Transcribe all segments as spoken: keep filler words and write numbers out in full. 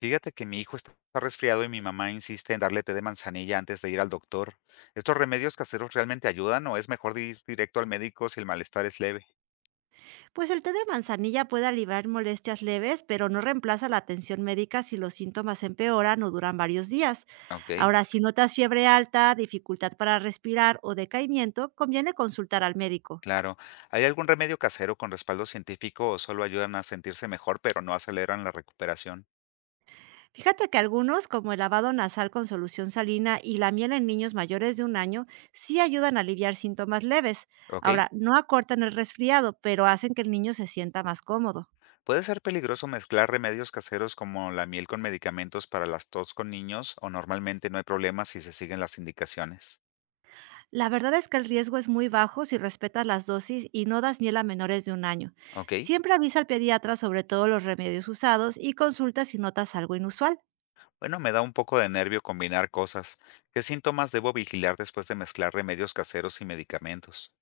Fíjate que mi hijo está resfriado y mi mamá insiste en darle té de manzanilla antes de ir al doctor. ¿Estos remedios caseros realmente ayudan o es mejor de ir directo al médico si el malestar es leve? Pues el té de manzanilla puede aliviar molestias leves, pero no reemplaza la atención médica si los síntomas empeoran o duran varios días. Ok, Ahora, si notas fiebre alta, dificultad para respirar o decaimiento, conviene consultar al médico. claro. ¿Hay algún remedio casero con respaldo científico o solo ayudan a sentirse mejor pero no aceleran la recuperación? Fíjate que algunos, como el lavado nasal con solución salina y la miel en niños mayores de un año, sí ayudan a aliviar síntomas leves. Ok. Ahora, no acortan el resfriado, pero hacen que el niño se sienta más cómodo. ¿Puede ser peligroso mezclar remedios caseros como la miel con medicamentos para las tos con niños o normalmente no hay problema si se siguen las indicaciones? La verdad es que el riesgo es muy bajo si respetas las dosis y no das miel a menores de un año. Ok. Siempre avisa al pediatra sobre todos los remedios usados y consulta si notas algo inusual, Bueno, me da un poco de nervio combinar cosas. ¿Qué síntomas debo vigilar después de mezclar remedios caseros y medicamentos?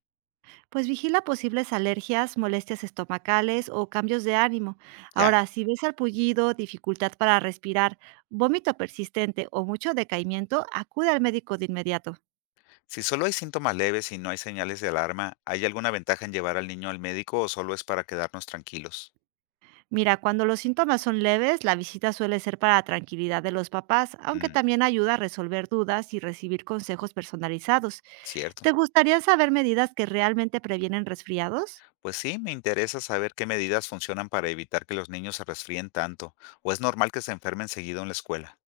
pues vigila posibles alergias, molestias estomacales o cambios de ánimo. Ya, Ahora, si ves sarpullido, dificultad para respirar, vómito persistente o mucho decaimiento, acude al médico de inmediato. si solo hay síntomas leves y no hay señales de alarma, ¿hay alguna ventaja en llevar al niño al médico o solo es para quedarnos tranquilos? Mira, cuando los síntomas son leves, la visita suele ser para la tranquilidad de los papás, aunque Mm, también ayuda a resolver dudas y recibir consejos personalizados. cierto. ¿Te gustaría saber medidas que realmente previenen resfriados? Pues sí, me interesa saber qué medidas funcionan para evitar que los niños se resfríen tanto, o es normal que se enfermen seguido en la escuela,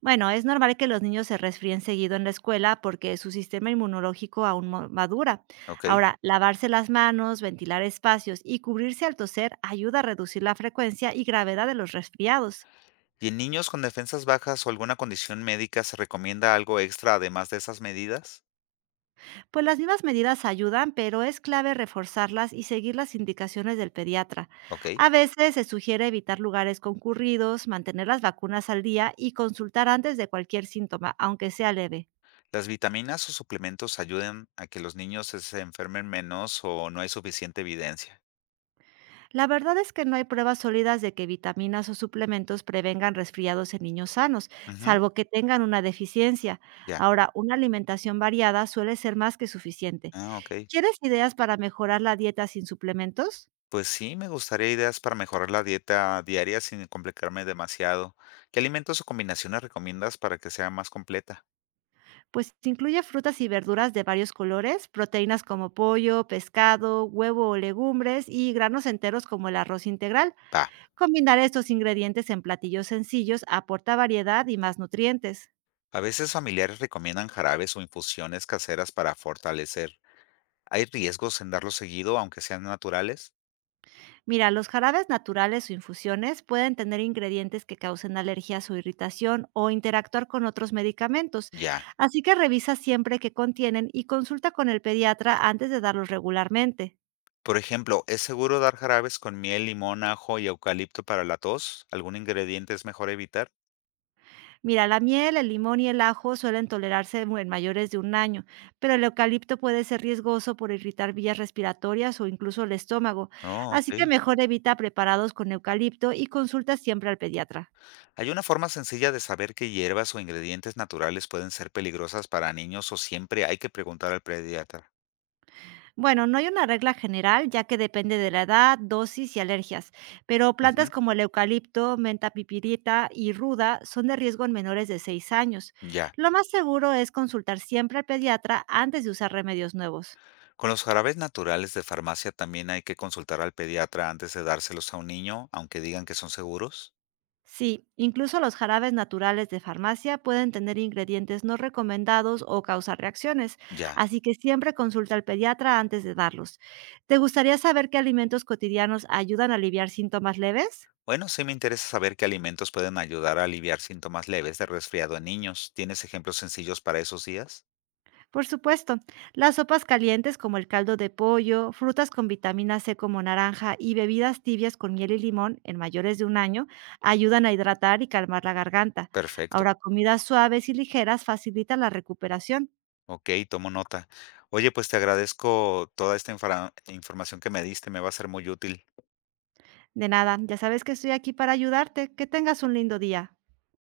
Bueno, es normal que los niños se resfríen seguido en la escuela porque su sistema inmunológico aún no madura. ¿ok? Ahora, lavarse las manos, ventilar espacios y cubrirse al toser ayuda a reducir la frecuencia y gravedad de los resfriados. ¿Y en niños con defensas bajas o alguna condición médica se recomienda algo extra además de esas medidas? Pues las mismas medidas ayudan, pero es clave reforzarlas y seguir las indicaciones del pediatra. ¿Ok? A veces se sugiere evitar lugares concurridos, mantener las vacunas al día y consultar antes de cualquier síntoma, aunque sea leve. Las vitaminas o suplementos ayudan a que los niños se se enfermen menos o no hay suficiente evidencia. La verdad es que no hay pruebas sólidas de que vitaminas o suplementos prevengan resfriados en niños sanos, Ujú, salvo que tengan una deficiencia. ya. Ahora, una alimentación variada suele ser más que suficiente. Ah, ok. ¿Quieres ideas para mejorar la dieta sin suplementos? Pues sí, me gustaría ideas para mejorar la dieta diaria sin complicarme demasiado. ¿Qué alimentos o combinaciones recomiendas para que sea más completa? Pues incluye frutas y verduras de varios colores, proteínas como pollo, pescado, huevo o legumbres y granos enteros como el arroz integral. Pa. Combinar estos ingredientes en platillos sencillos aporta variedad y más nutrientes. A veces familiares recomiendan jarabes o infusiones caseras para fortalecer. ¿Hay riesgos en darlo seguido, aunque sean naturales? Mira, los jarabes naturales o infusiones pueden tener ingredientes que causen alergias o irritación o interactuar con otros medicamentos, Ya. así que revisa siempre qué contienen y consulta con el pediatra antes de darlos regularmente. Por ejemplo, ¿es seguro dar jarabes con miel, limón, ajo y eucalipto para la tos? ¿Algún ingrediente es mejor evitar? Mira, la miel, el limón y el ajo suelen tolerarse mu- en mayores de un año, pero el eucalipto puede ser riesgoso por irritar vías respiratorias o incluso el estómago, Oh, así que ok. mejor evita preparados con eucalipto y consulta siempre al pediatra. ¿Hay una forma sencilla de saber qué hierbas o ingredientes naturales pueden ser peligrosas para niños o siempre hay que preguntar al pediatra? Bueno, no hay una regla general, ya que depende de la edad, dosis y alergias, pero Ujú, plantas como el eucalipto, menta pipirita y ruda son de riesgo en menores de seis años. ya. Lo más seguro es consultar siempre al pediatra antes de usar remedios nuevos. Con los jarabes naturales de farmacia también hay que consultar al pediatra antes de dárselos a un niño, aunque digan que son seguros. Sí, incluso los jarabes naturales de farmacia pueden tener ingredientes no recomendados o causar reacciones, Ya. así que siempre consulta al pediatra antes de darlos. ¿Te gustaría saber qué alimentos cotidianos ayudan a aliviar síntomas leves? Bueno, sí me interesa saber qué alimentos pueden ayudar a aliviar síntomas leves de resfriado en niños. ¿Tienes ejemplos sencillos para esos días? Por supuesto, las sopas calientes como el caldo de pollo, frutas con vitamina ce como naranja y bebidas tibias con miel y limón en mayores de un año ayudan a hidratar y calmar la garganta. Perfecto. Ahora, comidas suaves y ligeras facilitan la recuperación. Okey, tomo nota. Oye, pues, te agradezco toda esta infra información que me diste, me va a ser muy útil. De nada, ya sabes que estoy aquí para ayudarte. Que tengas un lindo día.